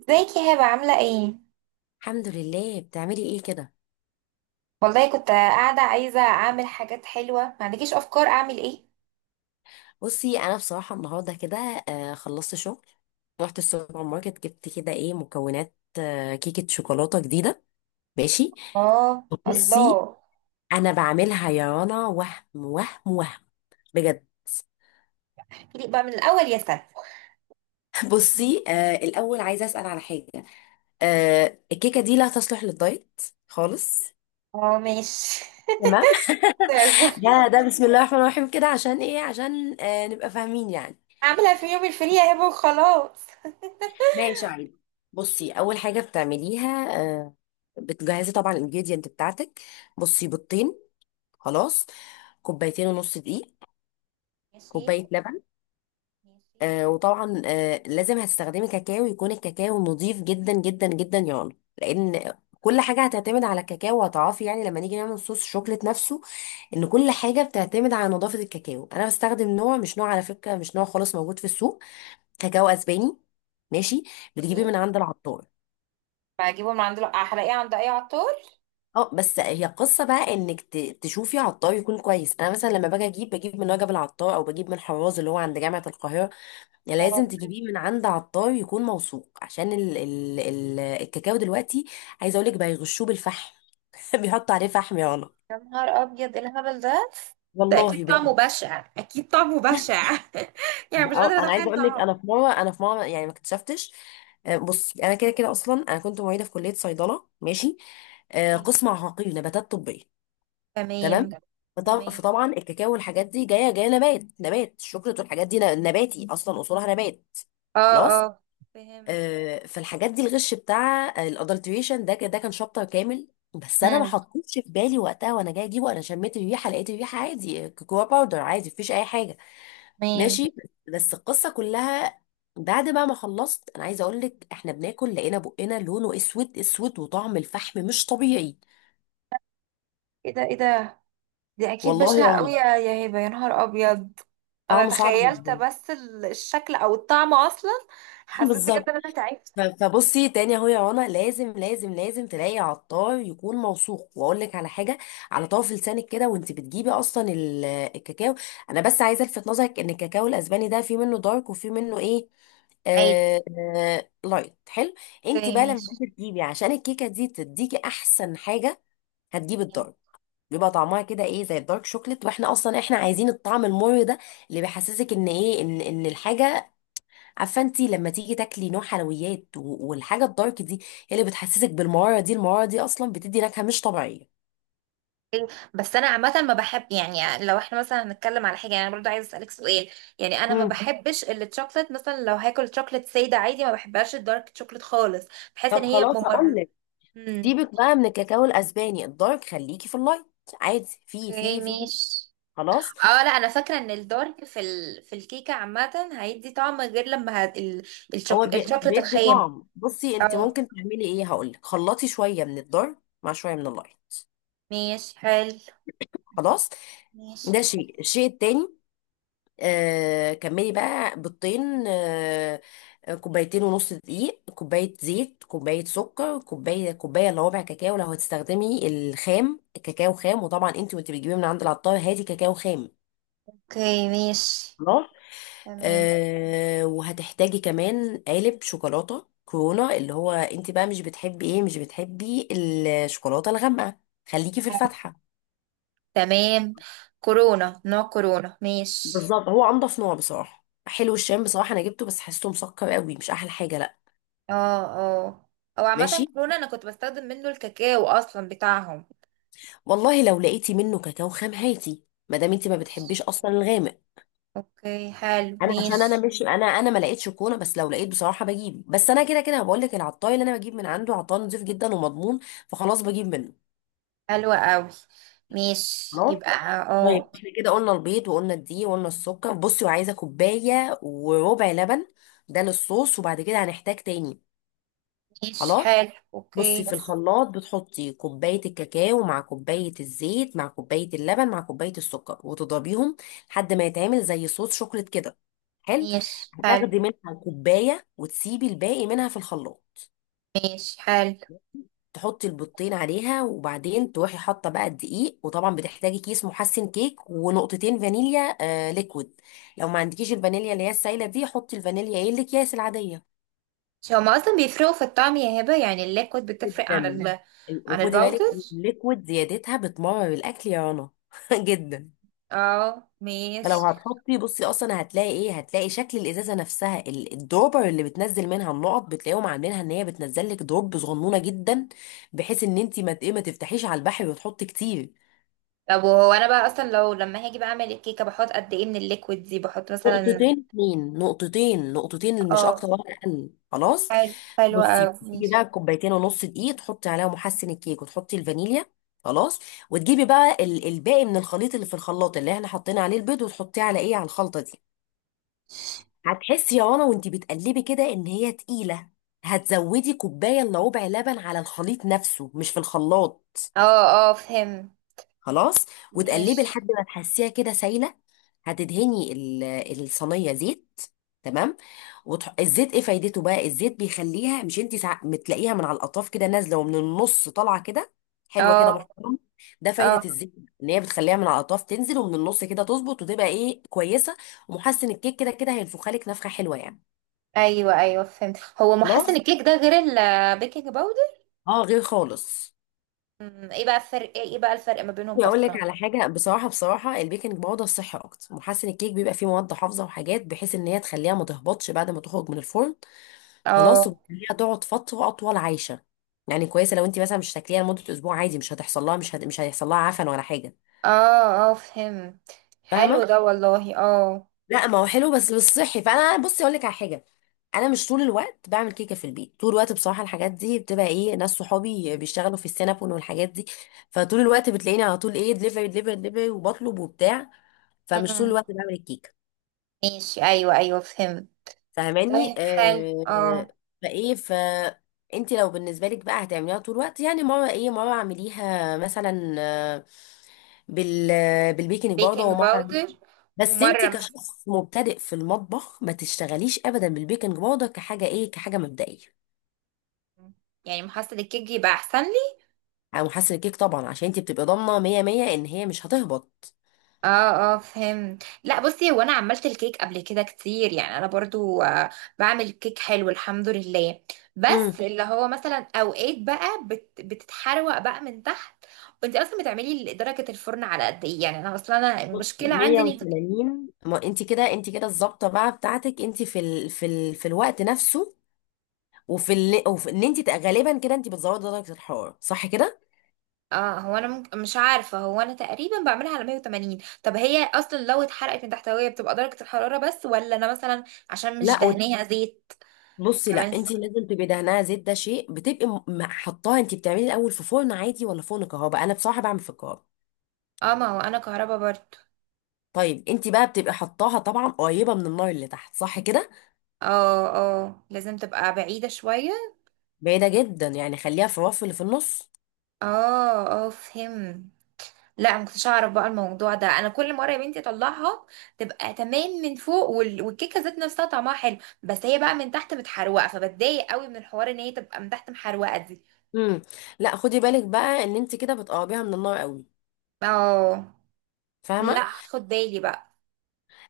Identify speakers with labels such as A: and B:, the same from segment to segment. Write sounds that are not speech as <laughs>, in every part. A: ازيك يا هبة عاملة ايه؟
B: الحمد لله. بتعملي ايه كده؟
A: والله كنت قاعدة عايزة اعمل حاجات حلوة، ما عندكيش افكار اعمل ايه؟
B: بصي انا بصراحه النهارده كده خلصت شغل. رحت السوبر ماركت جبت كده ايه مكونات كيكه شوكولاته جديده. ماشي.
A: اه
B: بصي
A: الله.
B: انا بعملها يا رنا وهم وهم وهم بجد.
A: احكيلي بقى من الاول يا سنة.
B: <laughs> بصي الاول عايزه اسال على حاجه. الكيكه دي لا تصلح للدايت خالص.
A: اه ماشي.
B: تمام. <laughs> ده
A: <laughs>
B: بسم الله الرحمن الرحيم كده عشان ايه عشان نبقى فاهمين يعني.
A: اعملها في يوم الفري يا هبة وخلاص.
B: ماشي عادي. بصي اول حاجه بتعمليها، بتجهزي طبعا الانجريدينت بتاعتك. بصي بيضتين. خلاص. كوبايتين ونص دقيق.
A: ماشي
B: كوبايه لبن.
A: ماشي
B: وطبعا لازم هتستخدمي كاكاو، يكون الكاكاو نظيف جدا جدا جدا يعني، لان كل حاجه هتعتمد على الكاكاو، وهتعرفي يعني لما نيجي نعمل صوص الشوكليت نفسه ان كل حاجه بتعتمد على نظافه الكاكاو. انا بستخدم نوع، مش نوع على فكره، مش نوع خالص موجود في السوق. كاكاو اسباني. ماشي.
A: ماشي.
B: بتجيبيه من عند العطار.
A: بجيبه من عند هلاقيه عند اي عطار.
B: اه، بس هي قصة بقى انك تشوفي عطار يكون كويس. انا مثلا لما باجي اجيب بجيب من وجب العطار او بجيب من حراز اللي هو عند جامعة القاهرة. يعني
A: اه.
B: لازم تجيبيه من عند عطار يكون موثوق عشان ال ال ال الكاكاو دلوقتي. عايزة اقولك بقى يغشوه بالفحم. <laughs> بيحطوا عليه فحم يا رنا.
A: يا نهار ابيض، ايه الهبل ده؟ ده اكيد
B: والله
A: طعمه
B: بجد.
A: بشع، اكيد طعمه بشع. <laughs> يعني مش
B: اه،
A: قادرة
B: انا عايزة
A: اتخيل
B: اقولك، انا
A: طعمه.
B: في مرة يعني ما اكتشفتش، بصي انا كده كده اصلا انا كنت معيدة في كلية صيدلة. ماشي، قسم عقاقير نباتات طبية.
A: تمام.
B: تمام.
A: تمام.
B: فطبعا الكاكاو والحاجات دي جايه نبات الشوكولاته والحاجات دي نباتي اصلا، اصولها نبات.
A: اه
B: خلاص
A: اه فهمت.
B: آه، فالحاجات دي الغش بتاع الادلتريشن ده ده كان شابتر كامل. بس انا ما
A: امم،
B: حطيتش في بالي وقتها، وانا جايه اجيبه انا شميت الريحه، لقيت الريحه عادي كوكو باودر عادي، مفيش اي حاجه.
A: تمام.
B: ماشي. بس القصه كلها بعد بقى ما خلصت، انا عايزه اقول لك احنا بناكل لقينا بقنا لونه اسود اسود، وطعم الفحم مش طبيعي.
A: ايه ده ايه ده؟ دي اكيد
B: والله يا
A: بشعة قوي
B: رنا
A: يا يا هبة، يا نهار ابيض. انا
B: طعمه صعب
A: تخيلت
B: جدا.
A: بس الشكل او الطعم اصلا.
B: <laughs>
A: حسيت بجد
B: بالظبط.
A: ان انا تعبت.
B: فبصي تاني اهو يا رنا، لازم لازم لازم تلاقي عطار يكون موثوق. واقول لك على حاجه، على طرف لسانك كده وانت بتجيبي اصلا الكاكاو. انا بس عايزه الفت نظرك ان الكاكاو الاسباني ده في منه دارك وفي منه ايه،
A: عادي.
B: آه، آه لايت حلو. انت
A: اوكي
B: بقى لما
A: ماشي.
B: تيجي تجيبي عشان الكيكه دي تديكي احسن حاجه، هتجيبي الدارك. بيبقى طعمها كده ايه زي الدارك شوكليت، واحنا اصلا احنا عايزين الطعم المر ده اللي بيحسسك ان ايه ان ان الحاجه. عارفه انت لما تيجي تاكلي نوع حلويات والحاجه الدارك دي، هي اللي بتحسسك بالمراره دي. المراره دي اصلا بتدي نكهه مش طبيعيه.
A: أوكي. بس انا عامه ما بحب، يعني لو احنا مثلا هنتكلم على حاجه، يعني انا برضو عايزه اسالك سؤال. يعني انا ما
B: مم.
A: بحبش الشوكليت، مثلا لو هاكل شوكليت ساده عادي ما بحبهاش الدارك شوكليت خالص. بحس ان
B: طب
A: هي
B: خلاص هقول
A: ممر.
B: لك.
A: امم.
B: سيبك بقى من الكاكاو الاسباني الدارك، خليكي في اللايت. عادي.
A: اوكي
B: في.
A: ماشي.
B: خلاص.
A: اه لا، انا فاكره ان الدارك في ال... في الكيكه عامه هيدي طعم غير لما هت... ال... الشوك... الشوكليت
B: بيدي
A: الخام.
B: طعم. بصي انت
A: اه
B: ممكن تعملي ايه، هقول لك، خلطي شويه من الدارك مع شويه من اللايت.
A: ماشي حلو.
B: خلاص.
A: ماشي.
B: ده شيء. الشيء التاني، كملي بقى. بيضتين، كوبايتين ونص دقيق، كوباية زيت، كوباية سكر، كوباية الا ربع كاكاو. لو هتستخدمي الخام، كاكاو خام. وطبعا انت وانت بتجيبيه من عند العطار هاتي كاكاو خام.
A: اوكي ماشي.
B: خلاص.
A: تمام.
B: وهتحتاجي كمان قالب شوكولاتة كورونا. اللي هو انت بقى مش بتحبي ايه، مش بتحبي الشوكولاتة الغامقة، خليكي في الفاتحة.
A: تمام كورونا، نوع كورونا ماشي.
B: بالظبط، هو انضف نوع بصراحة. حلو الشام بصراحة، انا جبته بس حسيته مسكر قوي، مش احلى حاجة، لا.
A: اه اه. او عامه
B: ماشي.
A: كورونا انا كنت بستخدم منه الكاكاو اصلا بتاعهم.
B: والله لو لقيتي منه كاكاو خام هاتي، ما دام انت ما بتحبيش اصلا الغامق.
A: اوكي حلو
B: انا عشان انا
A: ماشي.
B: مش انا ما لقيتش كونه، بس لو لقيت بصراحه بجيب. بس انا كده كده بقول لك، العطاي اللي انا بجيب من عنده عطاي نضيف جدا ومضمون، فخلاص بجيب منه.
A: حلوة قوي. ماشي
B: خلاص.
A: يبقى.
B: طيب
A: اه.
B: احنا كده قلنا البيض وقلنا الدقيق وقلنا السكر. بصي وعايزه كوبايه وربع لبن، ده للصوص. وبعد كده هنحتاج تاني.
A: ماشي
B: خلاص.
A: حلو
B: بصي
A: اوكي.
B: في الخلاط بتحطي كوباية الكاكاو مع كوباية الزيت مع كوباية اللبن مع كوباية السكر، وتضربيهم لحد ما يتعمل زي صوص شوكليت كده. حلو.
A: ماشي
B: هتاخدي
A: حلو.
B: منها كوباية وتسيبي الباقي منها في الخلاط.
A: ماشي حلو.
B: تحطي البيضتين عليها، وبعدين تروحي حاطة بقى الدقيق، وطبعا بتحتاجي كيس محسن كيك ونقطتين فانيليا آه ليكويد. لو ما عندكيش الفانيليا اللي هي السايلة دي، حطي الفانيليا ايه الأكياس العادية.
A: مش هما اصلا بيفرقوا في الطعم يا هبة؟ يعني الليكويد بتفرق عن
B: جدا.
A: جدا ال عن
B: وخدي
A: الباودر.
B: بالك، الليكويد زيادتها بتمرر الاكل يا رنا. <laughs> جدا.
A: اه
B: فلو
A: ماشي.
B: هتحطي بصي اصلا هتلاقي ايه، هتلاقي شكل الازازه نفسها، الدروبر اللي بتنزل منها النقط، بتلاقيهم عاملينها ان هي بتنزل لك دروب صغنونه جدا، بحيث ان انت ما ت- إيه، ما تفتحيش على البحر وتحطي كتير.
A: طب وهو انا بقى اصلا لو لما هاجي بقى اعمل الكيكة بحط قد ايه من الليكويد دي؟ بحط مثلا.
B: نقطتين، اتنين نقطتين، مش
A: اه.
B: اكتر ولا اقل، خلاص.
A: حلو حلو
B: بصي
A: اوي
B: بتجيبي
A: ماشي.
B: بقى كوبايتين ونص دقيق، تحطي عليها محسن الكيك وتحطي الفانيليا. خلاص. وتجيبي بقى الباقي من الخليط اللي في الخلاط، اللي احنا حطينا عليه البيض، وتحطيه على ايه على الخلطه دي. هتحسي يا رنا وانتي بتقلبي كده ان هي تقيله. هتزودي كوبايه الا ربع لبن على الخليط نفسه، مش في الخلاط.
A: اه اه فهمت.
B: خلاص. وتقلبي
A: ماشي.
B: لحد ما تحسيها كده سايله. هتدهني الصينيه زيت. تمام. الزيت ايه فايدته بقى؟ الزيت بيخليها، مش بتلاقيها من على الاطراف كده نازله ومن النص طالعه كده، حلوه كده
A: اه
B: محترمه. ده
A: اه.
B: فايده الزيت، ان هي بتخليها من على الاطراف تنزل ومن النص كده تظبط وتبقى ايه كويسه. ومحسن الكيك كده كده هينفخها لك نفخه حلوه يعني.
A: ايوه ايوه فهمت. هو محسن
B: خلاص.
A: الكيك ده غير البيكنج باودر؟
B: اه، غير خالص.
A: أمم، ايه بقى الفرق، ايه إيه بقى الفرق ما بينهم
B: اقول
A: اصلا؟
B: لك على حاجه بصراحه، بصراحه البيكنج باودر صحي اكتر. محسن الكيك بيبقى فيه مواد حافظه وحاجات، بحيث ان هي تخليها ما تهبطش بعد ما تخرج من الفرن. خلاص،
A: اه.
B: وتخليها تقعد فتره اطول عايشه. يعني كويسه، لو انت مثلا مش تاكليها لمده اسبوع عادي مش هتحصل لها، مش هيحصل لها عفن ولا حاجه.
A: اه اه فهمت. حلو
B: فاهمه.
A: ده والله. اه.
B: لا ما هو حلو بس مش صحي. فانا بصي اقول لك على حاجه، انا مش طول الوقت بعمل كيكه في البيت. طول الوقت بصراحه الحاجات دي بتبقى ايه، ناس صحابي بيشتغلوا في السينابون والحاجات دي. فطول الوقت بتلاقيني على طول ايه، دليفري دليفري دليفري، وبطلب وبتاع. فمش طول
A: مم.
B: الوقت بعمل الكيكه.
A: ماشي. ايوه ايوه فهمت.
B: فاهماني
A: طيب حلو
B: آه؟
A: اه.
B: فايه ف انت لو بالنسبه لك بقى هتعمليها طول الوقت، يعني مره ايه، مره اعمليها مثلا، بال بالبيكنج باودر
A: بيكنج
B: ومره.
A: باودر.
B: بس انت
A: ومره مس-
B: كشخص مبتدئ في المطبخ ما تشتغليش ابدا بالبيكنج باودر كحاجه ايه كحاجه مبدئيه.
A: يعني محصل الكيك يبقى احسن لي؟
B: او حاسه الكيك طبعا عشان انت بتبقي ضامنه 100 100 ان هي مش هتهبط.
A: اه اه فهمت. لا بصي، هو انا عملت الكيك قبل كده كتير، يعني انا برضو آه، بعمل كيك حلو الحمد لله.
B: امم.
A: بس اللي هو مثلا اوقات بقى بتتحروق بقى من تحت. وانت اصلا بتعملي درجه الفرن على قد ايه؟ يعني انا اصلا، انا
B: بصي،
A: المشكله عندي اني
B: 180. ما انت كده، انت كده الظابطه بقى بتاعتك انت في الوقت نفسه، وفي اللي، وفي ان انت غالبا كده انت بتزودي درجه الحراره صح كده.
A: اه، هو انا ممكن مش عارفه، هو انا تقريبا بعملها على 180. طب هي اصلا لو اتحرقت من تحتويه بتبقى درجه الحراره بس، ولا انا مثلا عشان مش
B: لا وت-
A: دهنيها زيت
B: بصي لا،
A: كمان؟
B: انت لازم تبقي دهنها زيت، ده شيء. بتبقي حطاها. انت بتعملي الاول في فرن عادي ولا فرن كهرباء؟ انا بصراحه بعمل في الكهرباء.
A: اه، ما هو انا كهربا برضو.
B: طيب انت بقى بتبقي حطاها طبعا قريبه من النار اللي تحت صح كده.
A: اه اه، لازم تبقى بعيده شويه.
B: بعيده جدا، يعني خليها في الرف اللي في النص.
A: اه اه فهم. لا ما كنتش اعرف بقى الموضوع ده، انا كل مره يا بنتي اطلعها تبقى تمام من فوق والكيكه ذات نفسها طعمها حلو، بس هي بقى من تحت متحروقه، فبتضايق قوي من الحوار ان هي تبقى من تحت محروقه دي.
B: امم. لا، خدي بالك بقى ان انت كده بتقربيها من النار قوي.
A: اه.
B: فاهمه.
A: لا، خد بالي بقى.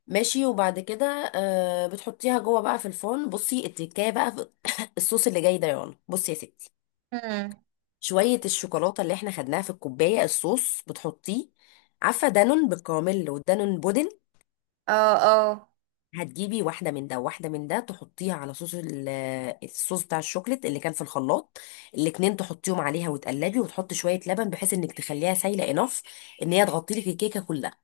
B: ماشي. وبعد كده آه بتحطيها جوه بقى في الفرن. بصي التكايه بقى في <coughs> الصوص اللي جاي ده يا رنا، بصي يا ستي،
A: امم.
B: شوية الشوكولاتة اللي احنا خدناها في الكوباية الصوص بتحطيه. عارفة دانون بالكراميل ودانون بودن؟
A: اه اه.
B: هتجيبي واحدة من ده وواحدة من ده، تحطيها على صوص الصوص بتاع الشوكليت اللي كان في الخلاط. الاتنين تحطيهم عليها وتقلبي، وتحطي شوية لبن بحيث انك تخليها سايلة، انف ان هي تغطي لك الكيكة كلها.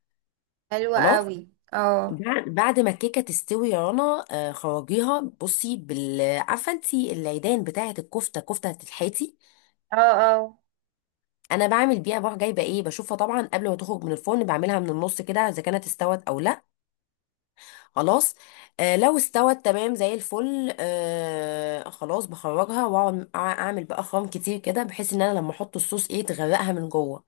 A: حلوة
B: خلاص.
A: قوي. اه.
B: بعد ما الكيكة تستوي يا رنا، خرجيها. بصي بال، عارفة انتي العيدان بتاعة الكفتة، كفتة الحيتي؟
A: اه اه
B: انا بعمل بيها، بروح جايبه ايه بشوفها طبعا قبل ما تخرج من الفرن بعملها من النص كده اذا كانت استوت او لا. خلاص لو استوت تمام زي الفل، خلاص بخرجها واقعد اعمل بقى خرام كتير كده، بحيث ان انا لما احط الصوص ايه تغرقها من جوه.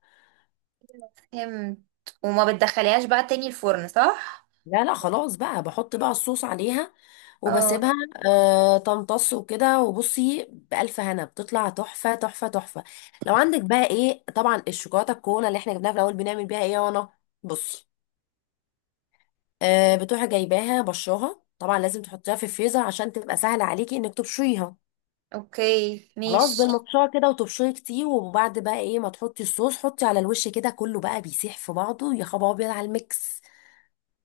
A: فهمت. وما بتدخليهاش بقى تاني الفرن صح؟
B: لا لا، خلاص بقى بحط بقى الصوص عليها وبسيبها
A: اه.
B: آه تمتص وكده. وبصي بألف هنا بتطلع تحفة تحفة تحفة. لو عندك بقى ايه طبعا الشوكولاتة الكونه اللي احنا جبناها في الأول، بنعمل بيها ايه يا رنا؟ بصي، بتروحي جايباها بشراها طبعا لازم تحطيها في الفريزر عشان تبقى سهل عليكي انك تبشريها.
A: اوكي
B: خلاص
A: ماشي.
B: بالمبشره كده، وتبشري كتير. وبعد بقى ايه ما تحطي الصوص، حطي على الوش كده كله بقى بيسيح في بعضه. يا خبر ابيض على الميكس.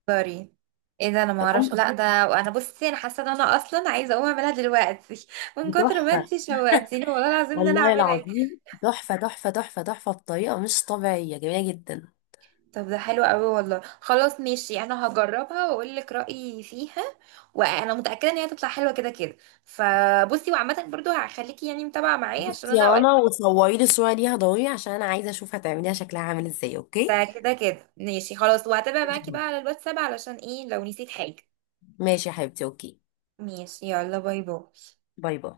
A: سوري. ايه ده، انا ما اعرفش
B: تمام.
A: لا ده. انا بصي، انا حاسه ان انا اصلا عايزه اقوم اعملها دلوقتي <laughs> من
B: دي
A: كتر ما
B: تحفه
A: انتي شوقتيني والله العظيم ان انا
B: والله
A: اعملها.
B: العظيم. تحفه تحفه تحفه تحفه بطريقه مش طبيعيه، جميله جدا.
A: طب ده حلو قوي والله، خلاص ماشي انا هجربها واقول لك رايي فيها، وانا متاكده ان هي هتطلع حلوه كده كده. فبصي، وعامه برضو هخليكي يعني متابعه معايا عشان
B: بصي
A: انا
B: يا
A: اوقات.
B: رنا وصوري لي الصوره ليها ضروري، عشان انا عايزه اشوف هتعمليها شكلها عامل ازاي. اوكي.
A: ده كده كده ماشي خلاص، وهتابع معاكي بقى على الواتساب علشان ايه لو نسيت حاجة.
B: ماشي يا حبيبتي، اوكي.
A: ماشي يلا باي باي.
B: باي باي.